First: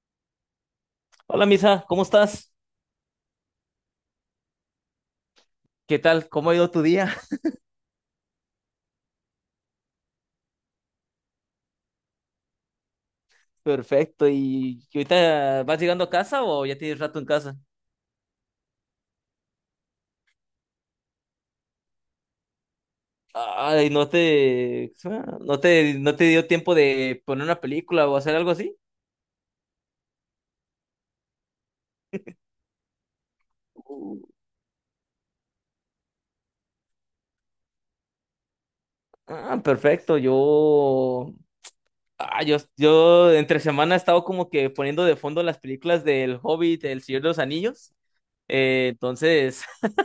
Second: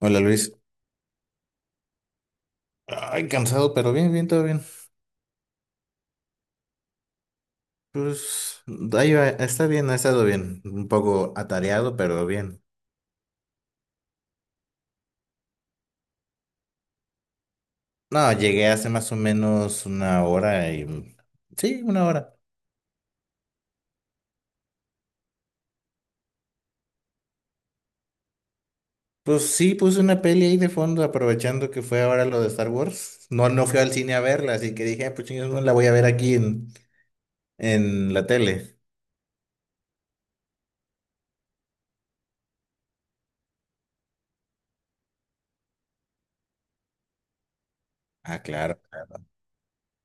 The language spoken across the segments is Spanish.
Hola, Luis. Hola, Misa, ¿cómo estás? Ay, cansado, pero bien, todo bien. ¿Qué tal? ¿Cómo ha ido tu día? Pues Ahí va, está bien, ha estado bien. Un poco atareado, pero bien. Perfecto. ¿Y ahorita vas llegando a casa o ya tienes rato en casa? No, llegué hace más o menos una hora Sí, una hora. Ay, ¿no te dio tiempo de poner una película o hacer algo así? Pues sí, puse una peli ahí de fondo, aprovechando que fue ahora lo de Star Wars. No, no fui al cine Uh, a verla, así que dije, "Ah, pues chingados, no la voy a ver aquí en la tele". Ah, perfecto. Yo entre semana he estado como que poniendo de fondo las películas del Hobbit, El Señor de los Anillos. Ah, claro, claro. Entonces,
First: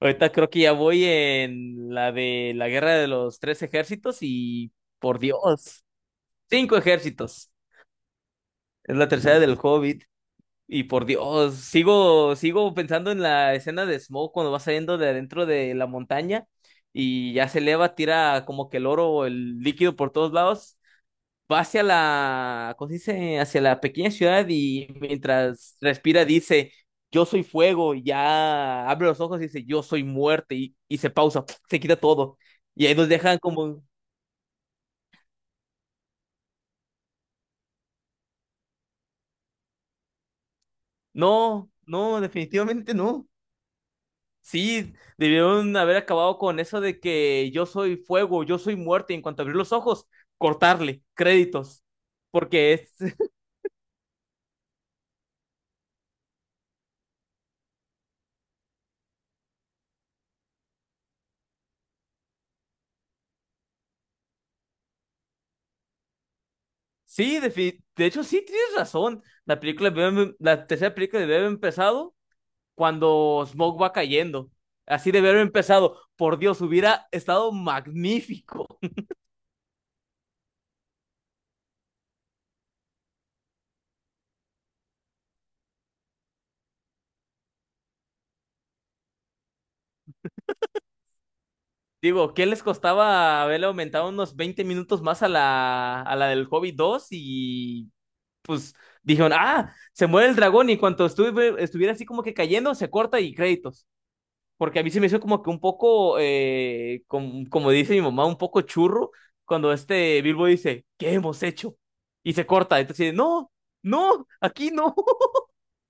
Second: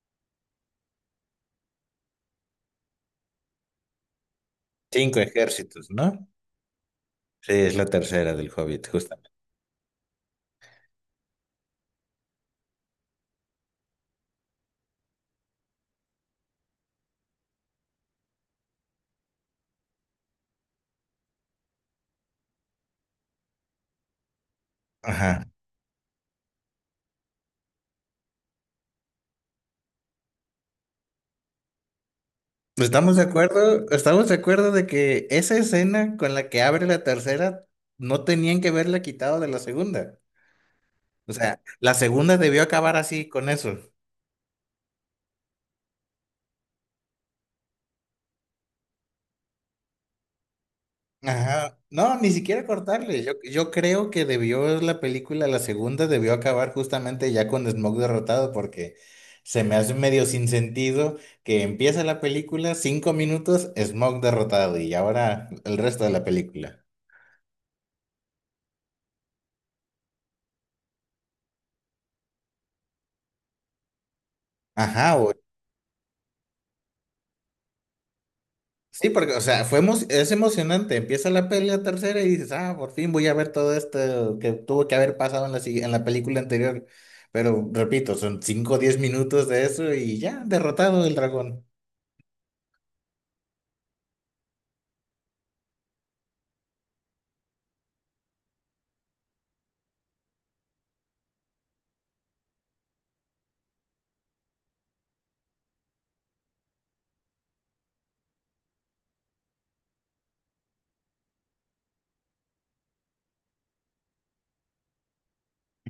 ahorita creo que ya voy en la de la Guerra de los Tres Ejércitos y Cinco por Dios. ejércitos, ¿no? Cinco ejércitos. Sí, es la tercera del Hobbit, Es la justamente. tercera del Hobbit. Y por Dios, sigo pensando en la escena de Smoke cuando va saliendo de adentro de la montaña y ya se eleva, tira como que el oro o el líquido por todos lados. Va hacia la, ¿cómo se dice? Hacia la pequeña ciudad y Ajá. mientras respira dice, yo soy fuego, y ya abre los ojos y dice, yo soy muerte y se pausa, se quita todo. Pues Y ahí nos estamos de dejan como, acuerdo, estamos de acuerdo de que esa escena con la que abre la tercera no tenían que verla quitado de la segunda. O sea, no, la no, segunda debió definitivamente acabar así no. con eso. Sí, debieron haber acabado con eso de que yo soy fuego, yo soy muerte, y en cuanto abrir los ojos, cortarle, Ajá. créditos. No, ni siquiera Porque es. cortarle. Yo, yo creo que debió la película, la segunda debió acabar justamente ya con Smoke derrotado, porque se me hace medio sin sentido que empieza la película, cinco minutos, Smoke derrotado y ahora el resto de la película. Sí, de hecho, sí tienes razón. La película, la tercera película debe haber empezado cuando Smoke va cayendo. Así Ajá, debe o haber empezado. Por Dios, hubiera estado magnífico. sí, porque, o sea, es emocionante. Empieza la pelea tercera y dices, ah, por fin voy a ver todo esto que tuvo que haber pasado en en la película anterior. Pero repito, son 5, o 10 minutos de eso y ya, derrotado el dragón. Digo, ¿qué les costaba haberle aumentado unos 20 minutos más a la del Hobby 2 y pues dijeron, ah, se muere el dragón y cuando estuviera así como que cayendo, se corta y créditos. Porque a mí se me hizo como que un poco, como dice mi mamá, un poco churro cuando este Bilbo dice, ¿qué hemos hecho? Y se corta. Entonces, no, no, aquí no.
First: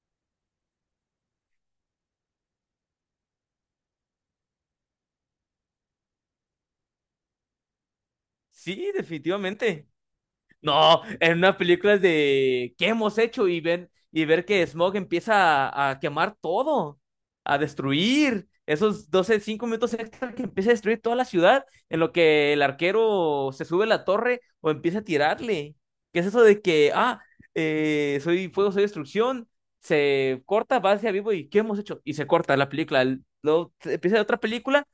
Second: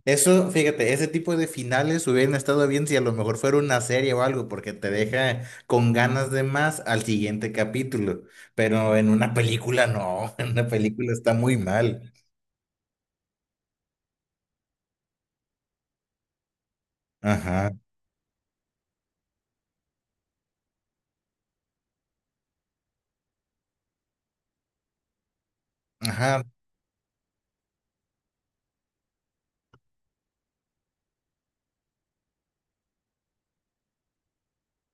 Eso, fíjate, ese tipo de finales hubieran estado bien si a lo mejor fuera una serie o algo, porque te deja con ganas de más al siguiente capítulo. Sí, Pero en una película definitivamente. no, en una No, película está en muy una película es mal. de ¿qué hemos hecho? Y ven, y ver que Smog empieza a quemar todo, a Ajá, destruir. Esos 12 5 minutos extra que empieza a destruir toda la ciudad, en lo que el arquero se sube a la torre o empieza a tirarle. ¿Qué es ajá, eso de que, soy fuego, soy destrucción? Se corta, va hacia vivo y ¿qué hemos hecho? Y se corta la película. Luego empieza otra película,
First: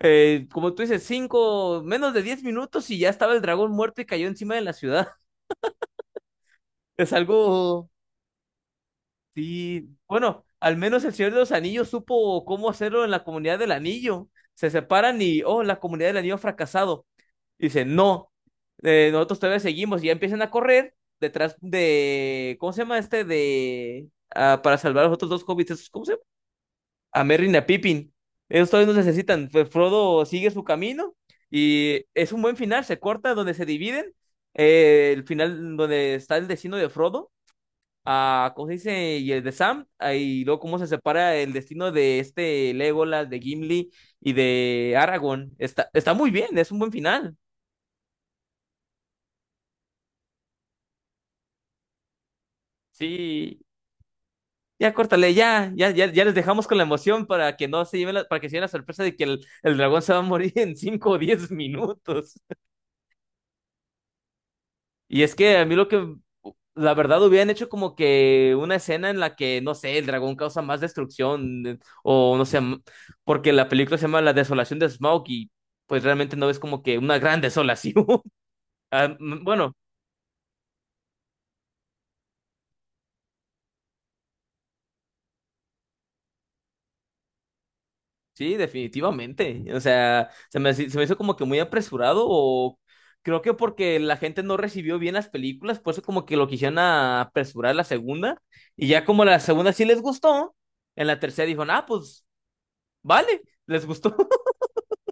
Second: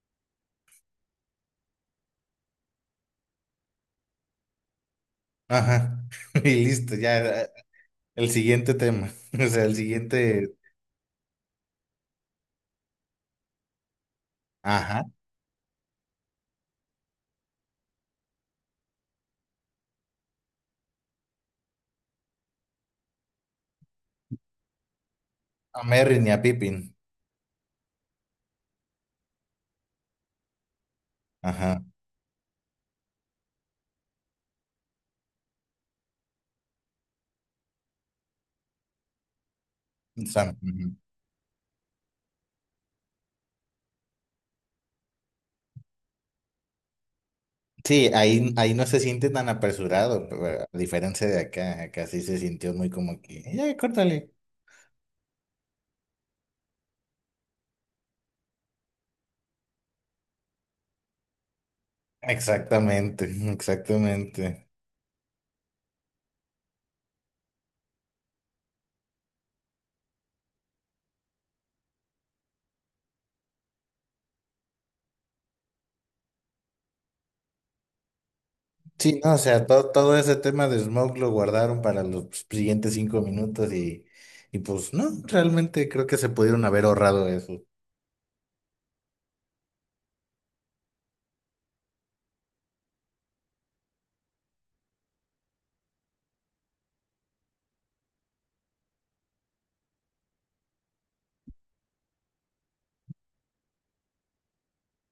como tú dices, 5 menos de 10 minutos y ya estaba el dragón muerto y cayó encima de la ciudad. ajá. Y listo, Es ya. algo, El siguiente tema, o sea, el sí, bueno, siguiente, al menos el Señor de los Anillos supo cómo hacerlo en la comunidad del anillo. Se ajá, separan y, oh, la comunidad del anillo ha fracasado. Dice no, nosotros todavía seguimos y ya empiezan a correr detrás de, ¿cómo se llama este? De, ah, para salvar a los otros dos hobbits, a ¿esos cómo se Merry llama? ni a Pippin, A Merry y a Pippin. Ellos todavía nos necesitan. Pues Frodo sigue su camino ajá, y es un buen final, se corta donde se dividen. El final donde está el destino de Frodo a, ¿cómo se dice? Y el de Sam, ah, y Sam, luego cómo se ujú. separa el destino de este Legolas, de Gimli y de Aragorn. Está muy bien, es un buen final. Sí, ahí, ahí no se siente tan apresurado, pero a diferencia de acá, acá sí se sintió muy como que, Sí, ya, córtale. ya córtale, ya, ya, ya, ya les dejamos con la emoción para que no se lleven la, para que se lleven la sorpresa de que el dragón se va a morir en 5 o 10 minutos. Exactamente, exactamente. Y es que a mí lo que la verdad, hubieran hecho como que una escena en la que, no sé, el dragón causa más destrucción, o no sé, porque la película se llama La Desolación de Smaug y pues realmente no ves como que una gran desolación. Sí, no, o sea, Bueno, todo, todo ese tema de Smoke lo guardaron para los siguientes cinco minutos y pues no, realmente creo que se pudieron haber ahorrado eso. sí, definitivamente. O sea, se me hizo como que muy apresurado, o creo que porque la gente no recibió bien las películas, por eso como que lo quisieron apresurar la segunda, y ya como la segunda sí les gustó, en la tercera dijo, ah, pues vale, les gustó.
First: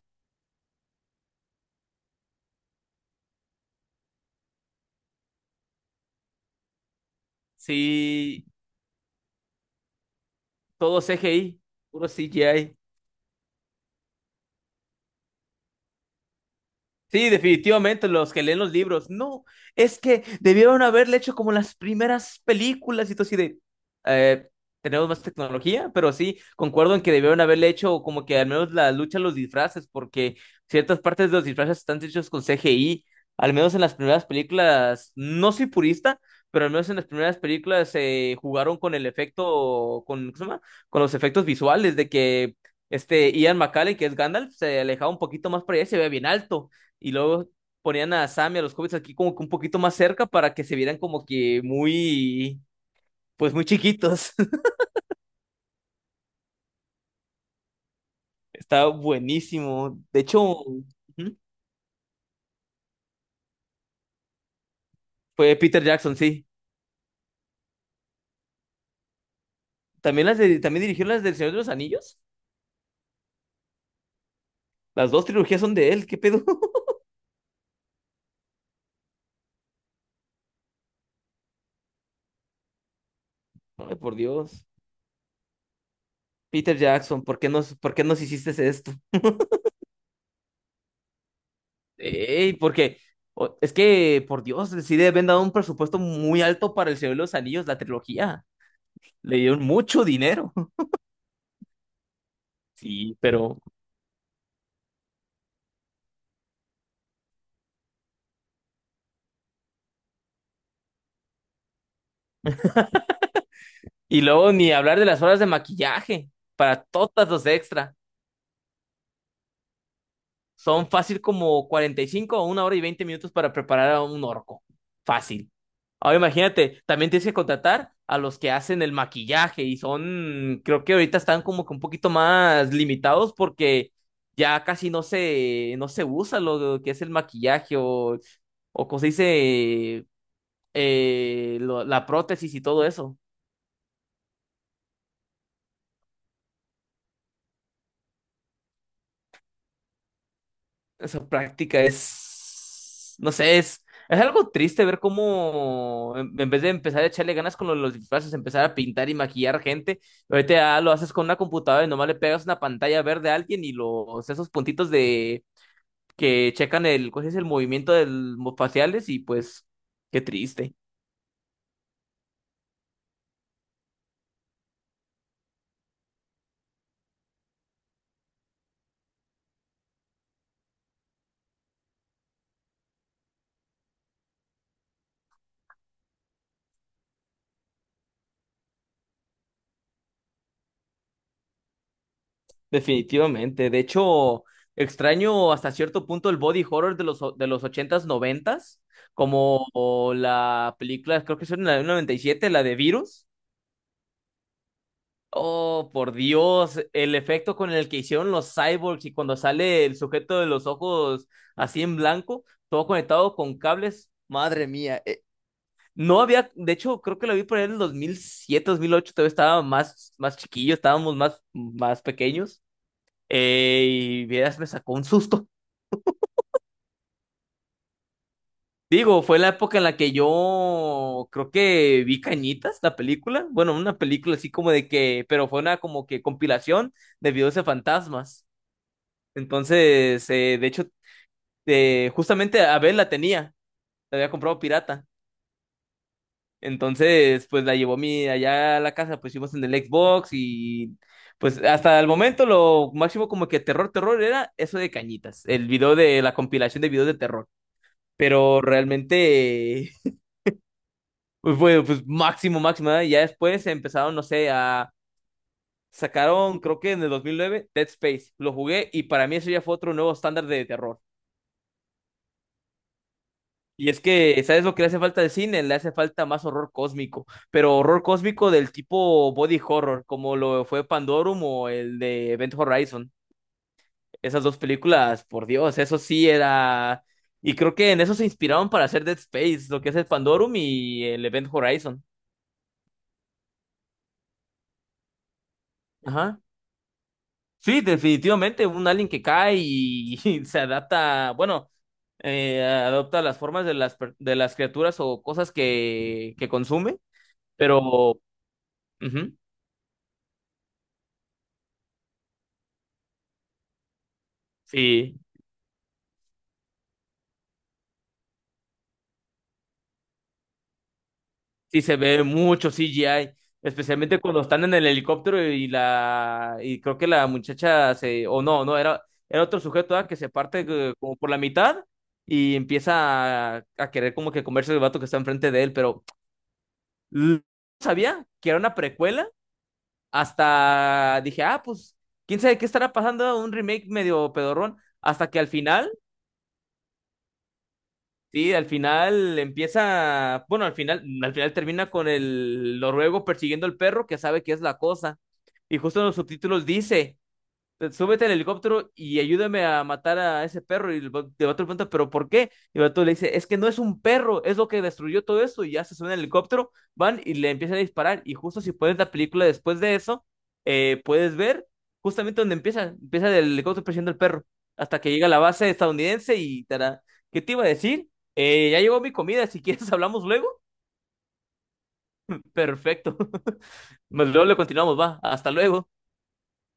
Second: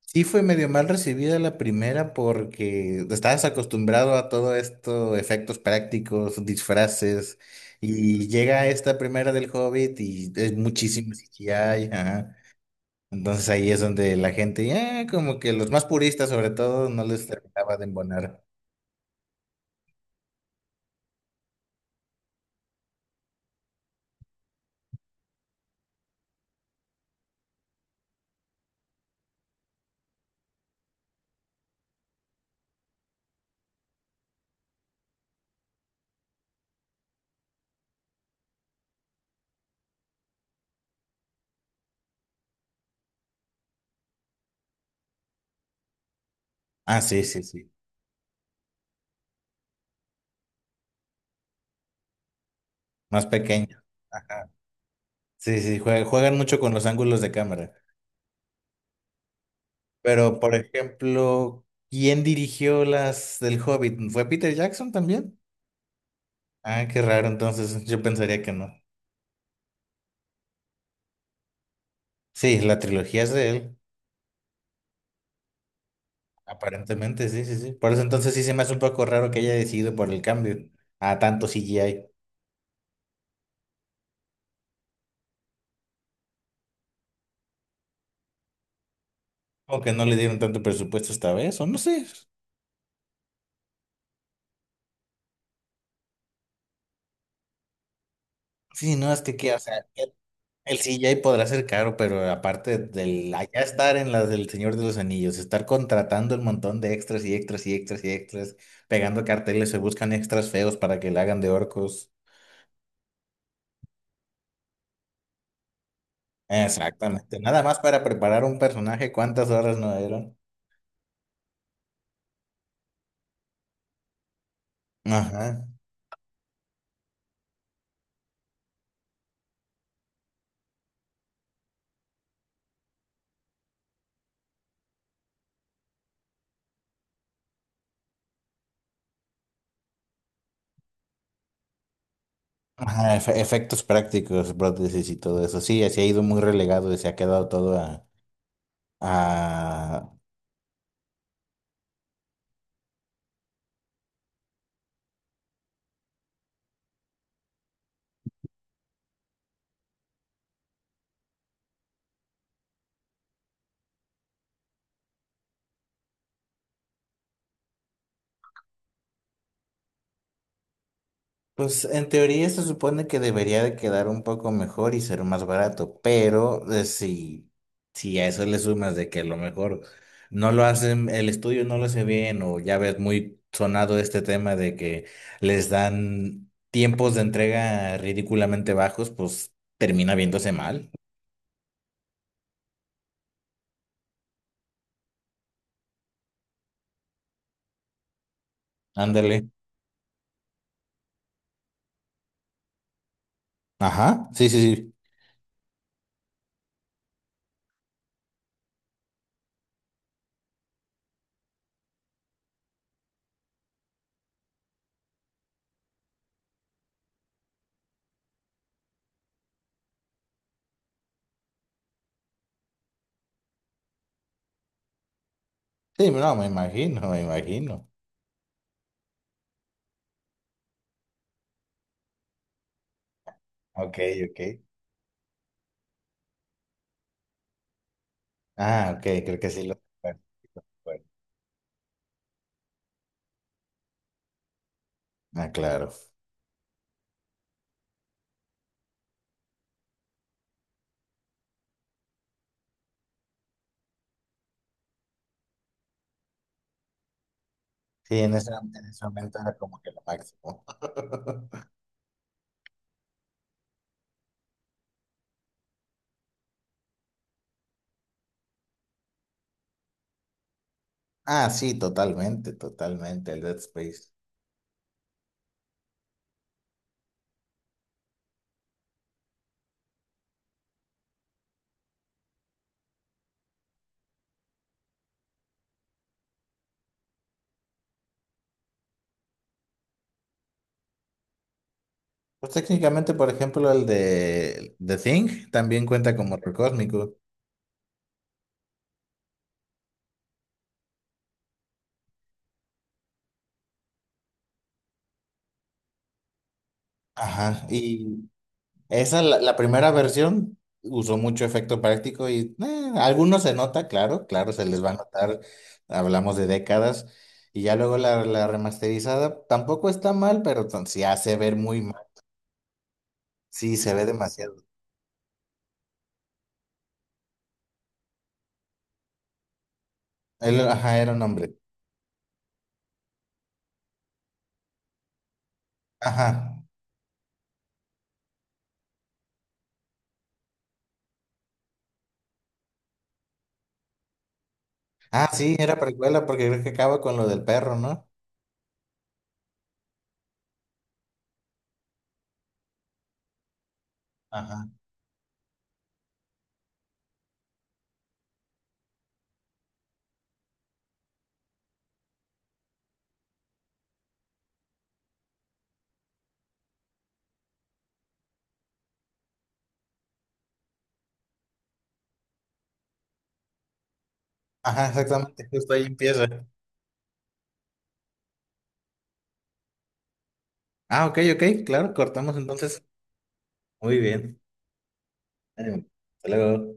Sí, fue medio mal recibida la primera porque estabas acostumbrado a todo esto, efectos prácticos, disfraces, y Sí, llega esta primera del Hobbit y es todo muchísimo CGI, CGI, puro ajá. CGI. Entonces ahí es donde la gente, ya como que los más puristas sobre todo no les Sí, terminaba de definitivamente, los embonar. que leen los libros. No, es que debieron haberle hecho como las primeras películas y todo así de... eh, tenemos más tecnología, pero sí, concuerdo en que debieron haberle hecho como que al menos la lucha a los disfraces, porque ciertas partes de los disfraces están hechos con CGI. Al menos en las primeras películas, no soy purista, pero al menos en las primeras películas se jugaron con el efecto, con, ¿cómo se llama? Con los efectos visuales de que este Ian McKellen, que es Gandalf, se alejaba un poquito más para allá y se veía bien alto Ah, y sí, sí, luego sí, ponían a Sam y a los hobbits aquí como que un poquito más cerca para que se vieran como que muy, más pues muy pequeño. chiquitos. Ajá. Sí, sí, juegan mucho con los ángulos de cámara. Está buenísimo. De Pero, hecho, por ujú, ejemplo, ¿quién dirigió las del Hobbit? ¿Fue Peter Jackson también? fue Peter Jackson, sí. Ah, qué raro, entonces yo pensaría que no. También también dirigió las del Señor de los Anillos. Sí, la trilogía es de él, Las dos trilogías son de él, ¿qué pedo? aparentemente, sí, sí, sí. Por eso entonces sí se me hace un poco raro que haya decidido por el cambio a tanto CGI. Ay, por Dios. Peter Jackson, ¿por qué nos hiciste esto? O que no le dieron tanto presupuesto esta vez, o no sé. Ey, porque es que, por Dios, sí le habían dado un presupuesto muy alto para el Señor de los Anillos, la trilogía. Sí, no, es que, Le o dieron sea, mucho dinero. el CGI podrá ser caro, pero aparte Sí, del allá pero estar en las del Señor de los Anillos, estar contratando el montón de extras y extras y extras y extras, pegando carteles, se buscan extras feos para que le hagan de orcos. y luego ni hablar de las horas de maquillaje para todas Exactamente. los Nada más extra. para preparar un personaje, ¿cuántas horas no dieron? Son fácil como 45 o 1 hora y 20 minutos para preparar a un orco. Fácil. Ajá. Ahora imagínate, también tienes que contratar a los que hacen el maquillaje y son, creo que ahorita están como que un poquito más limitados porque ya casi no se usa lo que es el maquillaje o como se dice, la prótesis y todo Ajá, eso. Efectos prácticos, prótesis y todo eso. Sí, se ha ido muy relegado y se ha quedado todo a... Esa práctica es, no sé, es algo triste ver cómo en vez de empezar a echarle ganas con lo de los disfraces, empezar a pintar y maquillar gente, ahorita ya lo haces con una computadora y nomás le pegas una pantalla verde a alguien y los esos puntitos de que checan el, ¿cómo se dice? El movimiento faciales y pues qué triste. Pues en teoría se supone que debería de quedar un poco mejor y ser más barato, pero si, si a eso le sumas de que a lo mejor no lo hacen, el estudio no lo hace bien, o ya ves muy sonado este tema de que les dan tiempos de entrega ridículamente bajos, pues termina viéndose mal. Definitivamente. De hecho, extraño hasta cierto punto el body horror de los, de los ochentas noventas Ándale. como o la película, creo que es en la del 97 la de Virus. Ajá, sí, sí, sí. Oh, por Dios, el efecto con el que hicieron los cyborgs y cuando sale el sujeto de los ojos así en blanco, todo conectado con cables. Madre mía. No había, de hecho, creo que la vi por ahí en el 2007, 2008 todavía estaba más, más chiquillo, estábamos más, más pequeños. Eh, y vieras, me sacó un susto. Sí, no, me imagino, me imagino. Digo, fue la época en la que yo creo que vi Cañitas, la película. Bueno, una Ok, película ok. así como de que, pero fue una como que compilación de videos de fantasmas. Ah, ok, creo que sí lo... Bueno, Entonces, de hecho, justamente Abel la tenía, la había comprado pirata. ah, claro. Entonces, pues la llevó mi allá a la casa, pues hicimos en el Xbox y pues hasta el momento lo máximo como que terror, terror era eso de Cañitas, el video de la compilación de videos de terror. Sí, Pero en ese momento era como que realmente, lo máximo. pues bueno, pues máximo, máximo, ¿eh? Ya después empezaron, no sé, a... Sacaron, creo que en el 2009, Dead Space. Lo jugué y para mí eso ya fue otro nuevo estándar de terror. Ah, sí, totalmente, totalmente, el Dead Y es Space. que, ¿sabes lo que le hace falta al cine? Le hace falta más horror cósmico, pero horror cósmico del tipo body horror, como lo fue Pandorum o el de Event Horizon. Esas dos películas, por Dios, eso sí era... Y creo que en eso se inspiraron para hacer Dead Space, lo que es el Pandorum y el Event Horizon. Pues técnicamente, por ejemplo, el de The Thing también cuenta como Ajá. horror cósmico. Sí, definitivamente, un alien que cae y, y se adapta, bueno, adopta las formas de las, de las criaturas o cosas que consume, Ajá, pero ujú, y esa, la primera versión, usó mucho efecto práctico y algunos se nota, claro, claro, se les va a sí, notar, hablamos de décadas, y ya luego la, la remasterizada tampoco está mal, pero se hace ver muy sí se mal, ve mucho CGI, sí, se ve especialmente cuando demasiado. están en el helicóptero y la, y creo que la muchacha se, o no, no, era, era otro sujeto ah, que se Él, parte ajá, era como un por la hombre, mitad y empieza a querer como que comerse el vato que está enfrente de él, pero... ajá. l- sabía que era una precuela hasta dije, ah, pues, quién sabe qué estará pasando, un remake medio pedorrón, hasta Ah, que al sí, era final, precuela porque creo que acaba con lo del perro, ¿no? sí, al final empieza, bueno, al final termina con el noruego persiguiendo al perro que sabe que Ajá. es la cosa. Y justo en los subtítulos dice, súbete al helicóptero y ayúdame a matar a ese perro. Y el vato le pregunta, ¿pero por qué? Y el vato le dice, es que no es un perro, es lo que destruyó todo eso. Y ya se suben al helicóptero, van y le empiezan a disparar. Y justo si pones la película después de eso, puedes ver justamente donde empieza el helicóptero persiguiendo al perro, Ajá, hasta que llega a la exactamente, base justo ahí empieza. estadounidense y tará. ¿Qué te iba a decir? Ya llegó mi comida, si quieres hablamos luego. Ah, ok, ok, claro, cortamos entonces. Perfecto. Muy Pues bien. luego le continuamos, va. Hasta Ánimo. luego. Hasta luego.